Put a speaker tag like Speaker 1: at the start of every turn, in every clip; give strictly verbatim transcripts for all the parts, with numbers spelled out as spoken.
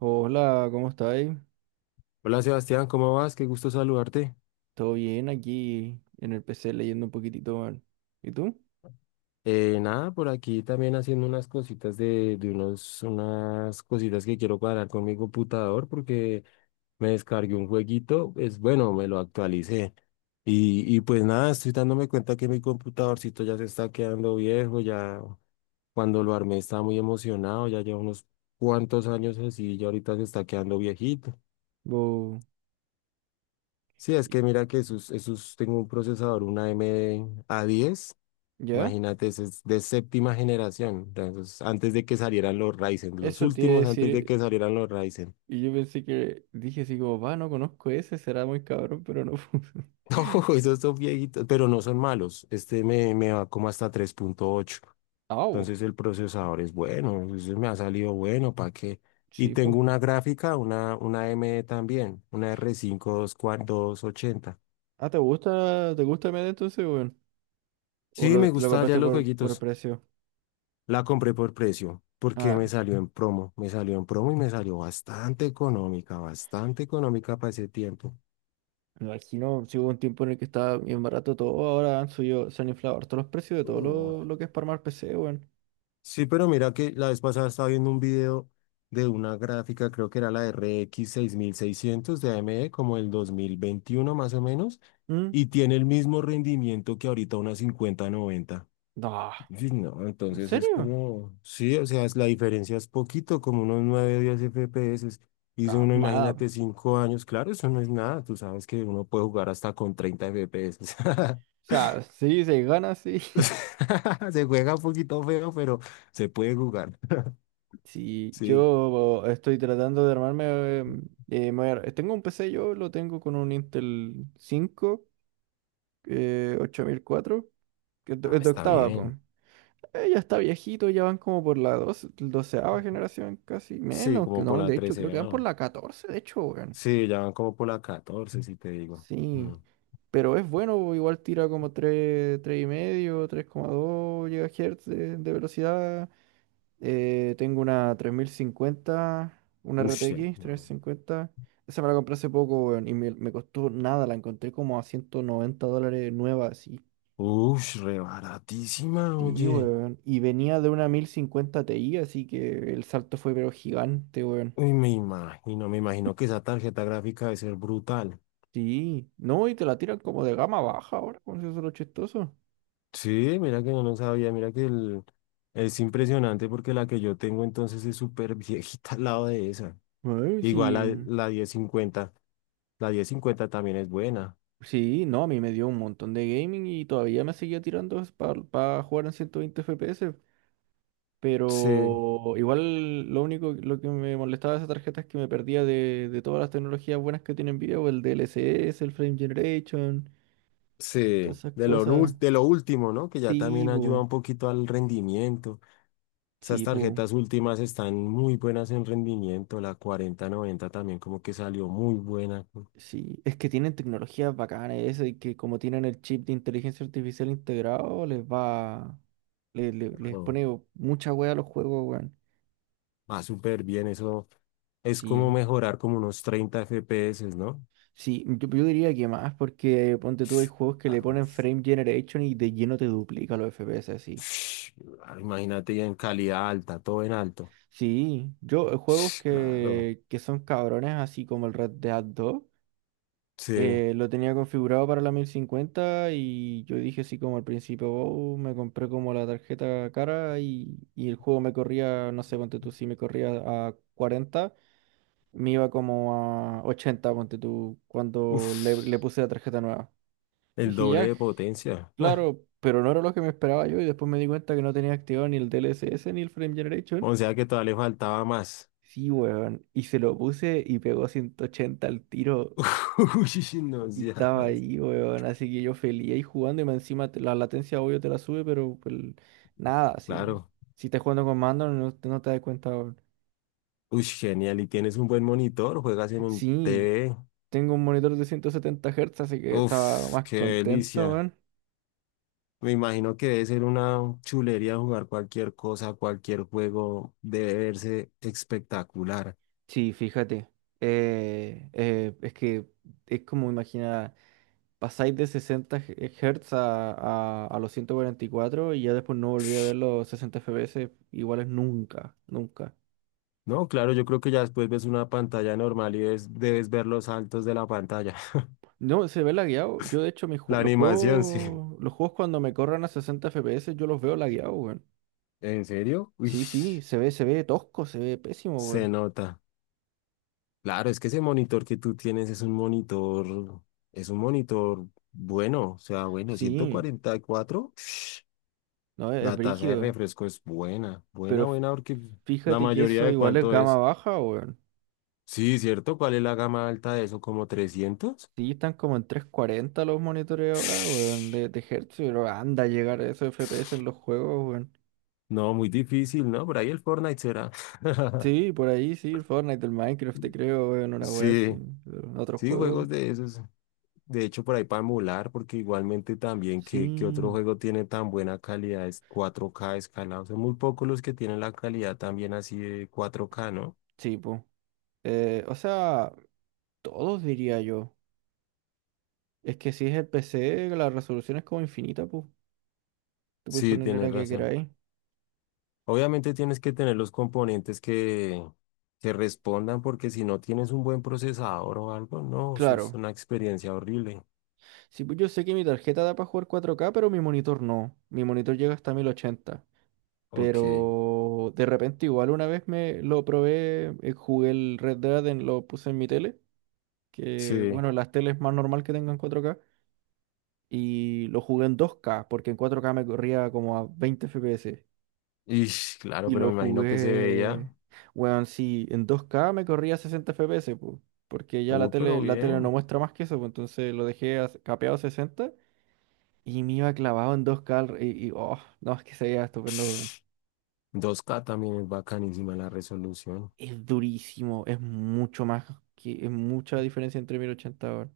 Speaker 1: Hola, ¿cómo estáis?
Speaker 2: Hola Sebastián, ¿cómo vas? Qué gusto saludarte.
Speaker 1: ¿Todo bien aquí en el P C leyendo un poquitito, man? ¿Y tú?
Speaker 2: Eh, nada, por aquí también haciendo unas cositas de, de unos, unas cositas que quiero cuadrar con mi computador porque me descargué un jueguito, es bueno, me lo actualicé. Y, y pues nada, estoy dándome cuenta que mi computadorcito ya se está quedando viejo, ya cuando lo armé estaba muy emocionado, ya lleva unos cuantos años así y ahorita se está quedando viejito.
Speaker 1: Bo-
Speaker 2: Sí, es que mira que esos, esos, tengo un procesador, una A M D a diez.
Speaker 1: ¿Ya?
Speaker 2: Imagínate, eso es de séptima generación. Entonces, antes de que salieran los Ryzen, los
Speaker 1: Eso te iba a
Speaker 2: últimos antes de
Speaker 1: decir.
Speaker 2: que salieran los Ryzen.
Speaker 1: Y yo pensé que dije así como, va, no conozco ese, será muy cabrón, pero no fue.
Speaker 2: No, esos son viejitos, pero no son malos. Este me, me va como hasta tres punto ocho.
Speaker 1: Ah, bo,
Speaker 2: Entonces, el procesador es bueno, ese me ha salido bueno, ¿para qué? Y
Speaker 1: sí, pues.
Speaker 2: tengo una gráfica, una, una A M D también, una r cinco dos ochenta.
Speaker 1: Ah, ¿te gusta, te gusta el medio entonces, weón? ¿O
Speaker 2: Sí, me
Speaker 1: lo, lo
Speaker 2: gusta ya
Speaker 1: compraste
Speaker 2: los
Speaker 1: por, por
Speaker 2: jueguitos.
Speaker 1: precio?
Speaker 2: La compré por precio, porque
Speaker 1: Ah,
Speaker 2: me salió en promo, me salió en promo y me salió bastante económica, bastante económica para ese tiempo.
Speaker 1: me imagino, si hubo un tiempo en el que estaba bien barato todo, ahora han subido, se han inflado todos los precios de todo
Speaker 2: No.
Speaker 1: lo, lo que es para armar P C, weón.
Speaker 2: Sí, pero mira que la vez pasada estaba viendo un video de una gráfica, creo que era la R X seis mil seiscientos de A M D, como el dos mil veintiuno más o menos,
Speaker 1: ¿Mm?
Speaker 2: y tiene el mismo rendimiento que ahorita una cincuenta noventa.
Speaker 1: No,
Speaker 2: Sí, no,
Speaker 1: ¿en
Speaker 2: entonces es
Speaker 1: serio?
Speaker 2: como, sí, o sea, es- la diferencia es poquito, como unos nueve o diez F P S. Y si
Speaker 1: No,
Speaker 2: uno,
Speaker 1: nada. O
Speaker 2: imagínate, cinco años, claro, eso no es nada. Tú sabes que uno puede jugar hasta con treinta F P S.
Speaker 1: sea, sí, se gana, sí.
Speaker 2: Se juega un poquito feo, pero se puede jugar.
Speaker 1: sí,
Speaker 2: Sí.
Speaker 1: yo estoy tratando de armarme, eh, eh, me voy a- tengo un P C yo, lo tengo con un Intel cinco, eh, ocho mil cuatro, que es de,
Speaker 2: Ah,
Speaker 1: es de
Speaker 2: está
Speaker 1: octava, pues.
Speaker 2: bien.
Speaker 1: Ya está viejito, ya van como por la doce, doceava generación, casi
Speaker 2: Sí,
Speaker 1: menos, que
Speaker 2: como por
Speaker 1: no,
Speaker 2: la
Speaker 1: de hecho, creo
Speaker 2: trece.
Speaker 1: que van por la catorce de hecho, weón.
Speaker 2: Sí, ya van como por la catorce si te digo. Mm.
Speaker 1: Sí, pero es bueno, igual tira como tres, tres y medio, tres coma dos GHz de de velocidad. Eh, tengo una tres mil cincuenta, una
Speaker 2: Ush, em,
Speaker 1: R T X
Speaker 2: no.
Speaker 1: cincuenta. Esa me la compré hace poco, weón, y me, me costó nada. La encontré como a ciento noventa dólares nueva, así.
Speaker 2: Ush, re baratísima,
Speaker 1: Sí,
Speaker 2: oye.
Speaker 1: weón. Y venía de una mil cincuenta Ti, así que el salto fue pero gigante, weón.
Speaker 2: Uy, me imagino, me imagino que esa tarjeta gráfica debe ser brutal.
Speaker 1: Sí. No, y te la tiran como de gama baja ahora, con eso es lo chistoso.
Speaker 2: Sí, mira que yo no lo sabía, mira que el, es impresionante porque la que yo tengo entonces es súper viejita al lado de esa.
Speaker 1: Ay,
Speaker 2: Igual
Speaker 1: sí.
Speaker 2: la, la diez cincuenta la diez cincuenta también es buena.
Speaker 1: Sí, no, a mí me dio un montón de gaming y todavía me seguía tirando para jugar en ciento veinte F P S.
Speaker 2: Sí,
Speaker 1: Pero igual lo único lo que me molestaba de esa tarjeta es que me perdía de, de todas las tecnologías buenas que tiene Nvidia, o el D L S S, el Frame Generation, todas
Speaker 2: sí,
Speaker 1: esas
Speaker 2: de lo, nu-
Speaker 1: cosas.
Speaker 2: de lo último, ¿no? Que ya
Speaker 1: Sí,
Speaker 2: también ayuda
Speaker 1: po,
Speaker 2: un poquito al rendimiento. Esas
Speaker 1: sí, po,
Speaker 2: tarjetas últimas están muy buenas en rendimiento. La cuarenta noventa también como que salió muy buena.
Speaker 1: sí. Es que tienen tecnologías bacanas esas, y que como tienen el chip de inteligencia artificial integrado, les va, le- le- les,
Speaker 2: Claro,
Speaker 1: pone mucha wea a los juegos, weón.
Speaker 2: va súper bien eso. Es como
Speaker 1: Sí.
Speaker 2: mejorar como unos treinta F P S, ¿no?
Speaker 1: Sí, yo, yo diría que más, porque ponte tú, hay juegos que le
Speaker 2: Claro.
Speaker 1: ponen frame generation y de lleno te duplica los F P S así.
Speaker 2: Claro, imagínate ya en calidad alta, todo en alto.
Speaker 1: Sí, yo, eh, juegos
Speaker 2: Claro,
Speaker 1: que, que son cabrones, así como el Red Dead dos,
Speaker 2: sí.
Speaker 1: eh, lo tenía configurado para la mil cincuenta y yo dije así como al principio, "Oh, me compré como la tarjeta cara y, y el juego me corría, no sé, ponte tú, si me corría a cuarenta, me iba como a ochenta, ponte tú, cuando le, le
Speaker 2: Uf,
Speaker 1: puse la tarjeta nueva". Y
Speaker 2: el
Speaker 1: dije,
Speaker 2: doble
Speaker 1: ya,
Speaker 2: de potencia. Ah,
Speaker 1: claro, pero no era lo que me esperaba yo, y después me di cuenta que no tenía activado ni el D L S S ni el Frame Generation.
Speaker 2: o sea que todavía le faltaba más.
Speaker 1: Sí, weón. Y se lo puse y pegó ciento ochenta al tiro,
Speaker 2: Uy, no
Speaker 1: y estaba
Speaker 2: seas.
Speaker 1: ahí, weón. Así que yo feliz ahí jugando, y más encima te- la latencia obvio te la sube, pero pues, nada, sí.
Speaker 2: Claro.
Speaker 1: Si estás jugando con mando, no, te no te das cuenta, weón.
Speaker 2: Uy, genial. Y tienes un buen monitor, juegas en un
Speaker 1: Sí,
Speaker 2: T V.
Speaker 1: tengo un monitor de ciento setenta Hz, así que estaba
Speaker 2: Uf,
Speaker 1: más
Speaker 2: qué
Speaker 1: contento,
Speaker 2: delicia.
Speaker 1: weón.
Speaker 2: Me imagino que debe ser una chulería jugar cualquier cosa, cualquier juego. Debe verse espectacular.
Speaker 1: Sí, fíjate. Eh, eh, es que es como imaginar. Pasáis de sesenta Hz a, a, a los ciento cuarenta y cuatro, y cuatro, y ya después no volví a ver los sesenta F P S iguales nunca, nunca.
Speaker 2: No, claro, yo creo que ya después ves una pantalla normal y ves- debes ver los saltos de la pantalla.
Speaker 1: No, se ve lagueado. Yo, de hecho, mis ju-
Speaker 2: La
Speaker 1: los
Speaker 2: animación, sí.
Speaker 1: juegos, los juegos cuando me corran a sesenta F P S yo los veo lagueados, weón.
Speaker 2: ¿En serio? Uy,
Speaker 1: Sí, sí, se ve, se ve tosco, se ve pésimo,
Speaker 2: se
Speaker 1: weón.
Speaker 2: nota. Claro, es que ese monitor que tú tienes es un monitor, es un monitor bueno, o sea, bueno,
Speaker 1: Sí,
Speaker 2: ciento cuarenta y cuatro. Ush,
Speaker 1: no, es, es
Speaker 2: la tasa de
Speaker 1: brígido.
Speaker 2: refresco es buena,
Speaker 1: Pero
Speaker 2: buena,
Speaker 1: f-
Speaker 2: buena, porque la
Speaker 1: fíjate que
Speaker 2: mayoría
Speaker 1: eso
Speaker 2: de
Speaker 1: igual es
Speaker 2: cuánto
Speaker 1: gama
Speaker 2: es.
Speaker 1: baja, weón.
Speaker 2: Sí, ¿cierto? ¿Cuál es la gama alta de eso? ¿Como trescientos?
Speaker 1: Sí, están como en trescientos cuarenta los monitores ahora, weón, de,
Speaker 2: Ush,
Speaker 1: de Hz, pero anda a llegar a esos F P S en los juegos, weón.
Speaker 2: no, muy difícil, ¿no? Por ahí el Fortnite será.
Speaker 1: Sí, por ahí sí, el Fortnite, el Minecraft, te creo, weón, una wea así,
Speaker 2: Sí,
Speaker 1: pero en otro
Speaker 2: sí,
Speaker 1: juego.
Speaker 2: juegos de esos. De hecho, por ahí para emular, porque igualmente también que, que
Speaker 1: Sí,
Speaker 2: otro juego tiene tan buena calidad, es cuatro k escalado. Son muy pocos los que tienen la calidad también así de cuatro k, ¿no?
Speaker 1: sí, pues. Eh, o sea, todos diría yo. Es que si es el P C, la resolución es como infinita, pues. Tú puedes
Speaker 2: Sí,
Speaker 1: poner
Speaker 2: tienes
Speaker 1: la que
Speaker 2: razón.
Speaker 1: queráis.
Speaker 2: Obviamente tienes que tener los componentes que, que respondan, porque si no tienes un buen procesador o algo, no, eso es
Speaker 1: Claro.
Speaker 2: una experiencia horrible.
Speaker 1: Sí, pues yo sé que mi tarjeta da para jugar cuatro k, pero mi monitor no. Mi monitor llega hasta mil ochenta.
Speaker 2: Ok,
Speaker 1: Pero de repente igual una vez me lo probé, eh, jugué el Red Dead, en- lo puse en mi tele, que
Speaker 2: sí.
Speaker 1: bueno, las teles más normal que tengan cuatro k. Y lo jugué en dos k, porque en cuatro k me corría como a veinte F P S.
Speaker 2: Y claro,
Speaker 1: Y
Speaker 2: pero
Speaker 1: lo
Speaker 2: me imagino que se
Speaker 1: jugué,
Speaker 2: veía.
Speaker 1: weón, sí, en dos k me corría a sesenta F P S, po, porque ya la
Speaker 2: Uy, pero
Speaker 1: tele, la tele no
Speaker 2: bien.
Speaker 1: muestra más que eso, pues. Entonces lo dejé a- capeado a sesenta y me iba clavado en dos k, al- y, y, oh, no, es que se veía estupendo, weón.
Speaker 2: dos k también es bacanísima la resolución.
Speaker 1: Es durísimo, es mucho más, que, es mucha diferencia entre mil ochenta, weón.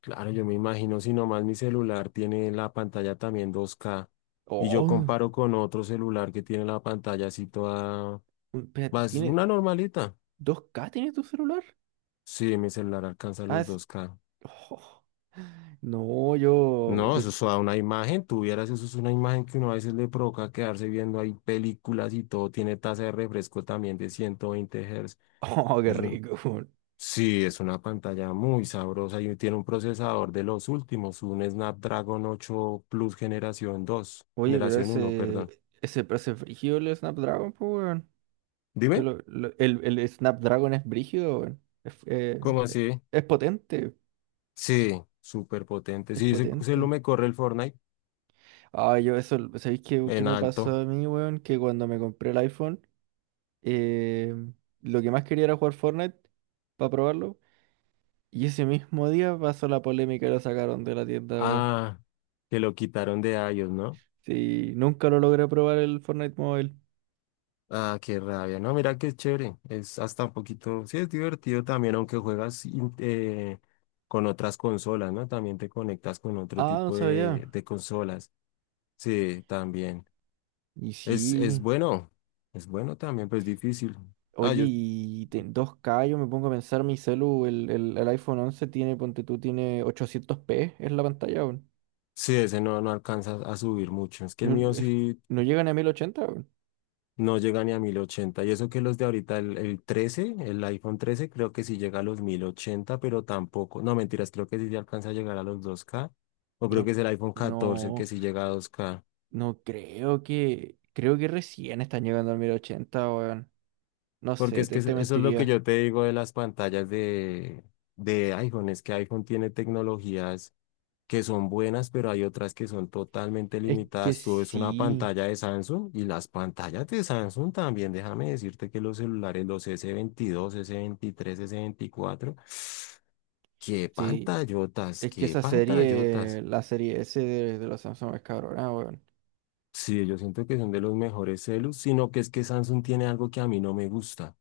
Speaker 2: Claro, yo me imagino si nomás mi celular tiene la pantalla también dos k y
Speaker 1: Oh,
Speaker 2: yo
Speaker 1: un-
Speaker 2: comparo con otro celular que tiene la pantalla así toda...
Speaker 1: espérate,
Speaker 2: Más
Speaker 1: ¿tiene
Speaker 2: una normalita.
Speaker 1: dos k tiene tu celular?
Speaker 2: Sí, mi celular alcanza
Speaker 1: Ah,
Speaker 2: los
Speaker 1: es-
Speaker 2: dos k.
Speaker 1: oh, no, yo.
Speaker 2: No, eso
Speaker 1: mi-
Speaker 2: es toda una imagen. Tuvieras, eso es una imagen que uno a veces le provoca quedarse viendo ahí películas y todo. Tiene tasa de refresco también de ciento veinte Hz.
Speaker 1: Oh, qué rico, weón.
Speaker 2: Sí, es una pantalla muy sabrosa y tiene un procesador de los últimos, un Snapdragon ocho Plus generación dos,
Speaker 1: Oye, pero
Speaker 2: generación uno, perdón.
Speaker 1: ese. Ese, ese frígido el Snapdragon, pues, weón. Yo,
Speaker 2: Dime,
Speaker 1: lo, lo- el, el Snapdragon es brígido, weón. Es, eh,
Speaker 2: ¿cómo así?
Speaker 1: es potente,
Speaker 2: Sí, súper potente.
Speaker 1: es
Speaker 2: Sí, se, se lo
Speaker 1: potente.
Speaker 2: me corre el Fortnite
Speaker 1: Ah, yo eso, ¿sabéis qué, qué
Speaker 2: en
Speaker 1: me pasó
Speaker 2: alto.
Speaker 1: a mí, weón? Que cuando me compré el iPhone, eh, lo que más quería era jugar Fortnite para probarlo. Y ese mismo día pasó la polémica y lo sacaron de la tienda, weón.
Speaker 2: Ah, que lo quitaron de iOS, ¿no?
Speaker 1: Sí, nunca lo logré probar el Fortnite Mobile.
Speaker 2: Ah, qué rabia. No, mira qué chévere. Es hasta un poquito, sí, es divertido también, aunque juegas in- eh, con otras consolas, ¿no? También te conectas con otro
Speaker 1: Ah, no
Speaker 2: tipo
Speaker 1: sabía.
Speaker 2: de, de consolas. Sí, también.
Speaker 1: Y
Speaker 2: Es, es
Speaker 1: sí.
Speaker 2: bueno, es bueno también, pero es difícil. Ah,
Speaker 1: Oye,
Speaker 2: yo
Speaker 1: y te- dos k, yo me pongo a pensar, mi celu, el, el, el iPhone once tiene, ponte tú, tiene ochocientos p es la pantalla, weón.
Speaker 2: sí, ese no, no alcanza a subir mucho. Es que el
Speaker 1: Mm,
Speaker 2: mío
Speaker 1: es-
Speaker 2: sí
Speaker 1: No llegan a mil ochenta, weón.
Speaker 2: no llega ni a mil ochenta. Y eso que los de ahorita, el, el trece el iPhone trece creo que sí llega a los mil ochenta pero tampoco. No, mentiras, creo que sí ya alcanza a llegar a los dos k. O creo
Speaker 1: No,
Speaker 2: que es el iPhone catorce el
Speaker 1: no,
Speaker 2: que sí llega a dos k.
Speaker 1: no, creo que, creo que recién están llegando a mil ochenta, weón. No
Speaker 2: Porque
Speaker 1: sé,
Speaker 2: es que
Speaker 1: te,
Speaker 2: es-
Speaker 1: te
Speaker 2: eso es lo que
Speaker 1: mentiría.
Speaker 2: yo te digo de las pantallas de, de iPhone, es que iPhone tiene tecnologías que son buenas, pero hay otras que son totalmente
Speaker 1: Es que
Speaker 2: limitadas. Tú ves una
Speaker 1: sí,
Speaker 2: pantalla de Samsung y las pantallas de Samsung también, déjame decirte que los celulares, los s veintidós, s veintitrés, s veinticuatro, qué
Speaker 1: sí.
Speaker 2: pantallotas,
Speaker 1: Es que
Speaker 2: qué
Speaker 1: esa serie,
Speaker 2: pantallotas.
Speaker 1: la serie S de, de los Samsung es cabrona, weón.
Speaker 2: Sí, yo siento que son de los mejores celus, sino que es que Samsung tiene algo que a mí no me gusta.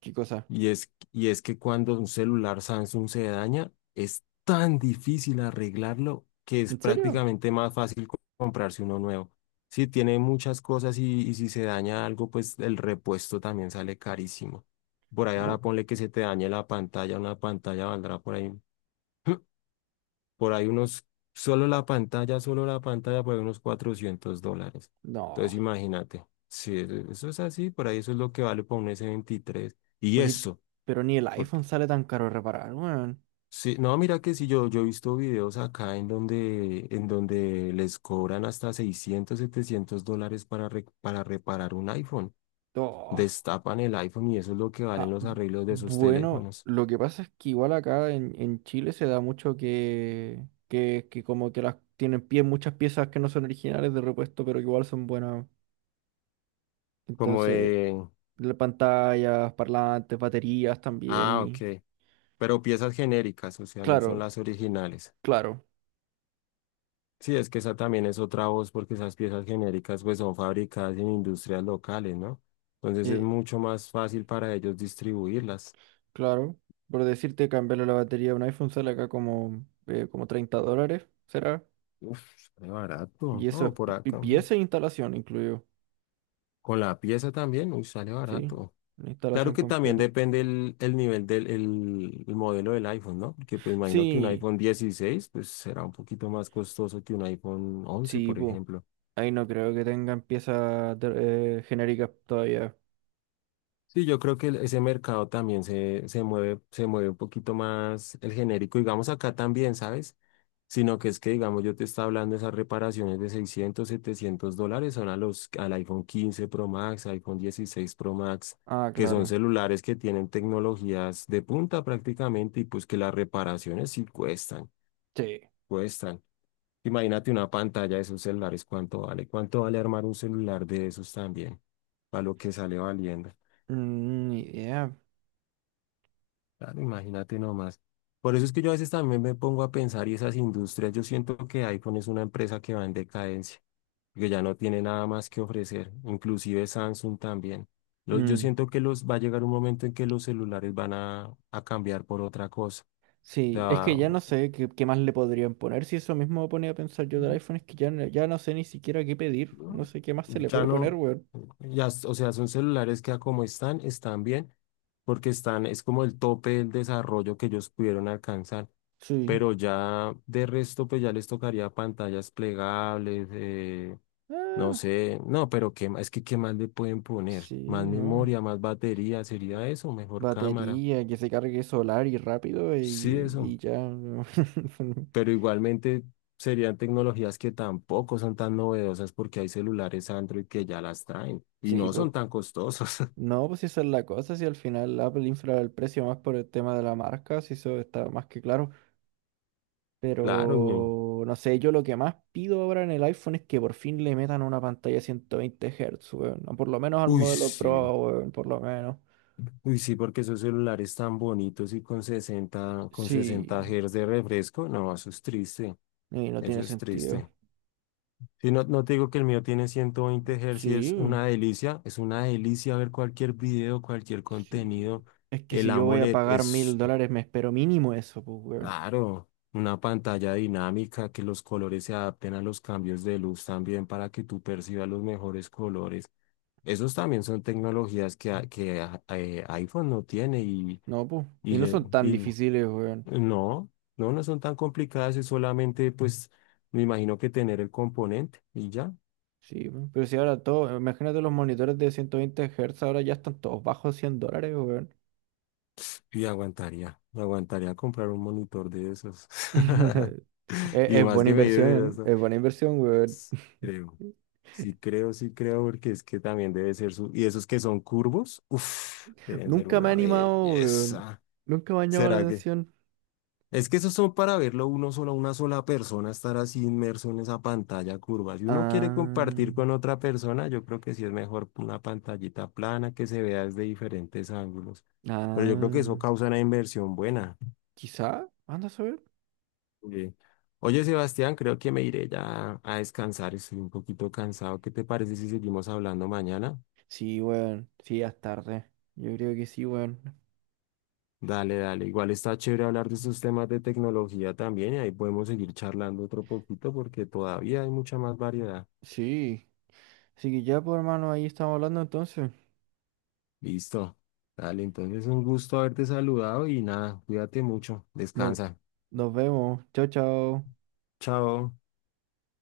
Speaker 1: ¿Qué cosa?
Speaker 2: Y es, y es que cuando un celular Samsung se daña, es tan difícil arreglarlo que es
Speaker 1: ¿En serio?
Speaker 2: prácticamente más fácil co- comprarse uno nuevo. Sí, tiene muchas cosas y, y si se daña algo, pues el repuesto también sale carísimo. Por ahí
Speaker 1: ¿O no?
Speaker 2: ahora ponle que se te dañe la pantalla, una pantalla valdrá por ahí, por ahí unos, solo la pantalla, solo la pantalla, por ahí unos cuatrocientos dólares.
Speaker 1: No.
Speaker 2: Entonces imagínate, si eso eso es así, por ahí eso es lo que vale por un s veintitrés. Y
Speaker 1: Oye,
Speaker 2: eso.
Speaker 1: pero ni el iPhone sale tan caro de reparar, weón.
Speaker 2: Sí, no, mira que sí, yo, yo he visto videos acá en donde, en donde les cobran hasta seiscientos setecientos dólares para, re- para reparar un iPhone.
Speaker 1: Oh.
Speaker 2: Destapan el iPhone y eso es lo que valen
Speaker 1: Ah,
Speaker 2: los arreglos de esos
Speaker 1: bueno,
Speaker 2: teléfonos.
Speaker 1: lo que pasa es que igual acá en, en Chile se da mucho que, que, que como que las tienen pie, muchas piezas que no son originales de repuesto, pero que igual son buenas.
Speaker 2: Como
Speaker 1: Entonces,
Speaker 2: de...
Speaker 1: las pantallas, parlantes, baterías también
Speaker 2: Ah,
Speaker 1: y...
Speaker 2: ok. Pero piezas genéricas, o sea, no son
Speaker 1: Claro,
Speaker 2: las originales.
Speaker 1: claro,
Speaker 2: Sí, es que esa también es otra voz porque esas piezas genéricas pues son fabricadas en industrias locales, ¿no? Entonces es
Speaker 1: eh,
Speaker 2: mucho más fácil para ellos distribuirlas.
Speaker 1: claro. Por decirte, cambiarle la batería a un iPhone sale acá como, eh, como treinta dólares, ¿será?
Speaker 2: Uf, sale barato,
Speaker 1: Y eso es
Speaker 2: ¿no? Por
Speaker 1: pi- pi-
Speaker 2: acá.
Speaker 1: pieza e instalación incluido.
Speaker 2: Con la pieza también, uy, sale
Speaker 1: Sí,
Speaker 2: barato.
Speaker 1: una
Speaker 2: Claro
Speaker 1: instalación
Speaker 2: que también
Speaker 1: completa.
Speaker 2: depende el, el nivel del el, el modelo del iPhone, ¿no? Porque pues imagino que un
Speaker 1: Sí,
Speaker 2: iPhone dieciséis pues será un poquito más costoso que un iPhone once,
Speaker 1: sí,
Speaker 2: por
Speaker 1: pues.
Speaker 2: ejemplo.
Speaker 1: Ahí no creo que tengan piezas de- eh, genéricas todavía.
Speaker 2: Sí, yo creo que el- ese mercado también se, se mueve, se mueve un poquito más el genérico, digamos acá también, ¿sabes? Sino que es que, digamos, yo te estaba hablando de esas reparaciones de seiscientos setecientos dólares, son a los, al iPhone quince Pro Max, iPhone dieciséis Pro Max,
Speaker 1: Ah,
Speaker 2: que son
Speaker 1: claro.
Speaker 2: celulares que tienen tecnologías de punta prácticamente y pues que las reparaciones sí cuestan,
Speaker 1: Sí.
Speaker 2: cuestan. Imagínate una pantalla de esos celulares, ¿cuánto vale? ¿Cuánto vale armar un celular de esos también? Para lo que sale valiendo.
Speaker 1: Mm, ni idea.
Speaker 2: Claro, imagínate nomás. Por eso es que yo a veces también me pongo a pensar y esas industrias, yo siento que iPhone es una empresa que va en decadencia, que ya no tiene nada más que ofrecer, inclusive Samsung también. Los- yo
Speaker 1: Mm,
Speaker 2: siento que los va a llegar un momento en que los celulares van a, a cambiar por otra cosa. O
Speaker 1: sí, es
Speaker 2: sea,
Speaker 1: que ya no sé qué, qué más le podrían poner. Si eso mismo me ponía a pensar yo del iPhone, es que ya, no- ya no sé ni siquiera qué pedir. No
Speaker 2: no,
Speaker 1: sé qué más se le
Speaker 2: ya
Speaker 1: puede
Speaker 2: no,
Speaker 1: poner, weón.
Speaker 2: ya, s- o sea, son celulares que a como están, están bien, porque están, es como el tope del desarrollo que ellos pudieron alcanzar.
Speaker 1: Sí.
Speaker 2: Pero ya de resto, pues ya les tocaría pantallas plegables, eh, no
Speaker 1: Ah,
Speaker 2: sé, no, pero qué, ma- es que qué más le pueden poner,
Speaker 1: sí,
Speaker 2: más
Speaker 1: no.
Speaker 2: memoria, más batería, sería eso, mejor cámara,
Speaker 1: Batería, que se cargue solar y rápido
Speaker 2: sí,
Speaker 1: y, y
Speaker 2: eso,
Speaker 1: ya.
Speaker 2: pero igualmente serían tecnologías que tampoco son tan novedosas porque hay celulares Android que ya las traen y
Speaker 1: Sí,
Speaker 2: no
Speaker 1: pues.
Speaker 2: son tan costosos.
Speaker 1: No, pues si esa es la cosa, si al final Apple infla el precio más por el tema de la marca, si eso está más que claro.
Speaker 2: Claro, weón.
Speaker 1: Pero no sé, yo lo que más pido ahora en el iPhone es que por fin le metan una pantalla ciento veinte Hz, weón. O por lo menos al
Speaker 2: Uy,
Speaker 1: modelo
Speaker 2: sí.
Speaker 1: Pro, weón, por lo menos.
Speaker 2: Uy, sí, porque esos celulares tan bonitos y con sesenta con sesenta
Speaker 1: Sí,
Speaker 2: Hz de refresco, no, eso es triste.
Speaker 1: y no
Speaker 2: Eso
Speaker 1: tiene
Speaker 2: es
Speaker 1: sentido.
Speaker 2: triste. Si no, no te digo que el mío tiene ciento veinte Hz y es
Speaker 1: Sí,
Speaker 2: una delicia, es una delicia ver cualquier video, cualquier
Speaker 1: sí.
Speaker 2: contenido.
Speaker 1: Es que
Speaker 2: El
Speaker 1: si yo voy a
Speaker 2: AMOLED
Speaker 1: pagar mil
Speaker 2: es,
Speaker 1: dólares, me espero mínimo eso, pues, weón.
Speaker 2: claro, una pantalla dinámica, que los colores se adapten a los cambios de luz también para que tú percibas los mejores colores. Esos también son tecnologías que, a- que a- eh, iPhone no tiene y,
Speaker 1: No, pues. Y
Speaker 2: y,
Speaker 1: no
Speaker 2: le-
Speaker 1: son tan
Speaker 2: y
Speaker 1: difíciles, weón.
Speaker 2: no, no, no son tan complicadas, es solamente pues me imagino que tener el componente y ya.
Speaker 1: Sí, weón, pero si ahora todo, imagínate los monitores de ciento veinte Hz, ahora ya están todos bajo cien dólares, weón.
Speaker 2: Y aguantaría, aguantaría comprar un monitor de esos.
Speaker 1: Es,
Speaker 2: Y
Speaker 1: es
Speaker 2: más
Speaker 1: buena
Speaker 2: que me dice
Speaker 1: inversión,
Speaker 2: eso,
Speaker 1: es buena inversión, weón.
Speaker 2: S- creo. Sí creo, sí creo, porque es que también debe ser su... Y esos que son curvos, uff, deben ser
Speaker 1: Nunca me ha
Speaker 2: una
Speaker 1: animado, weón.
Speaker 2: belleza.
Speaker 1: Nunca me ha llamado la
Speaker 2: ¿Será que?
Speaker 1: atención.
Speaker 2: Es que esos son para verlo uno solo, una sola persona estar así inmerso en esa pantalla curva. Si uno quiere
Speaker 1: Ah,
Speaker 2: compartir con otra persona, yo creo que sí es mejor una pantallita plana que se vea desde diferentes ángulos. Pero yo creo que eso
Speaker 1: ah,
Speaker 2: causa una inversión buena.
Speaker 1: quizá, anda a saber.
Speaker 2: Sí. Oye, Sebastián, creo que me iré ya a descansar. Estoy un poquito cansado. ¿Qué te parece si seguimos hablando mañana?
Speaker 1: Sí, weón, sí, ya es tarde. Yo creo que sí, weón.
Speaker 2: Dale, dale. Igual está chévere hablar de estos temas de tecnología también y ahí podemos seguir charlando otro poquito porque todavía hay mucha más variedad.
Speaker 1: Sí, así que ya, pues hermano, ahí estamos hablando entonces.
Speaker 2: Listo. Dale, entonces un gusto haberte saludado y nada, cuídate mucho.
Speaker 1: Nos,
Speaker 2: Descansa.
Speaker 1: nos vemos. Chao, chao.
Speaker 2: Chao.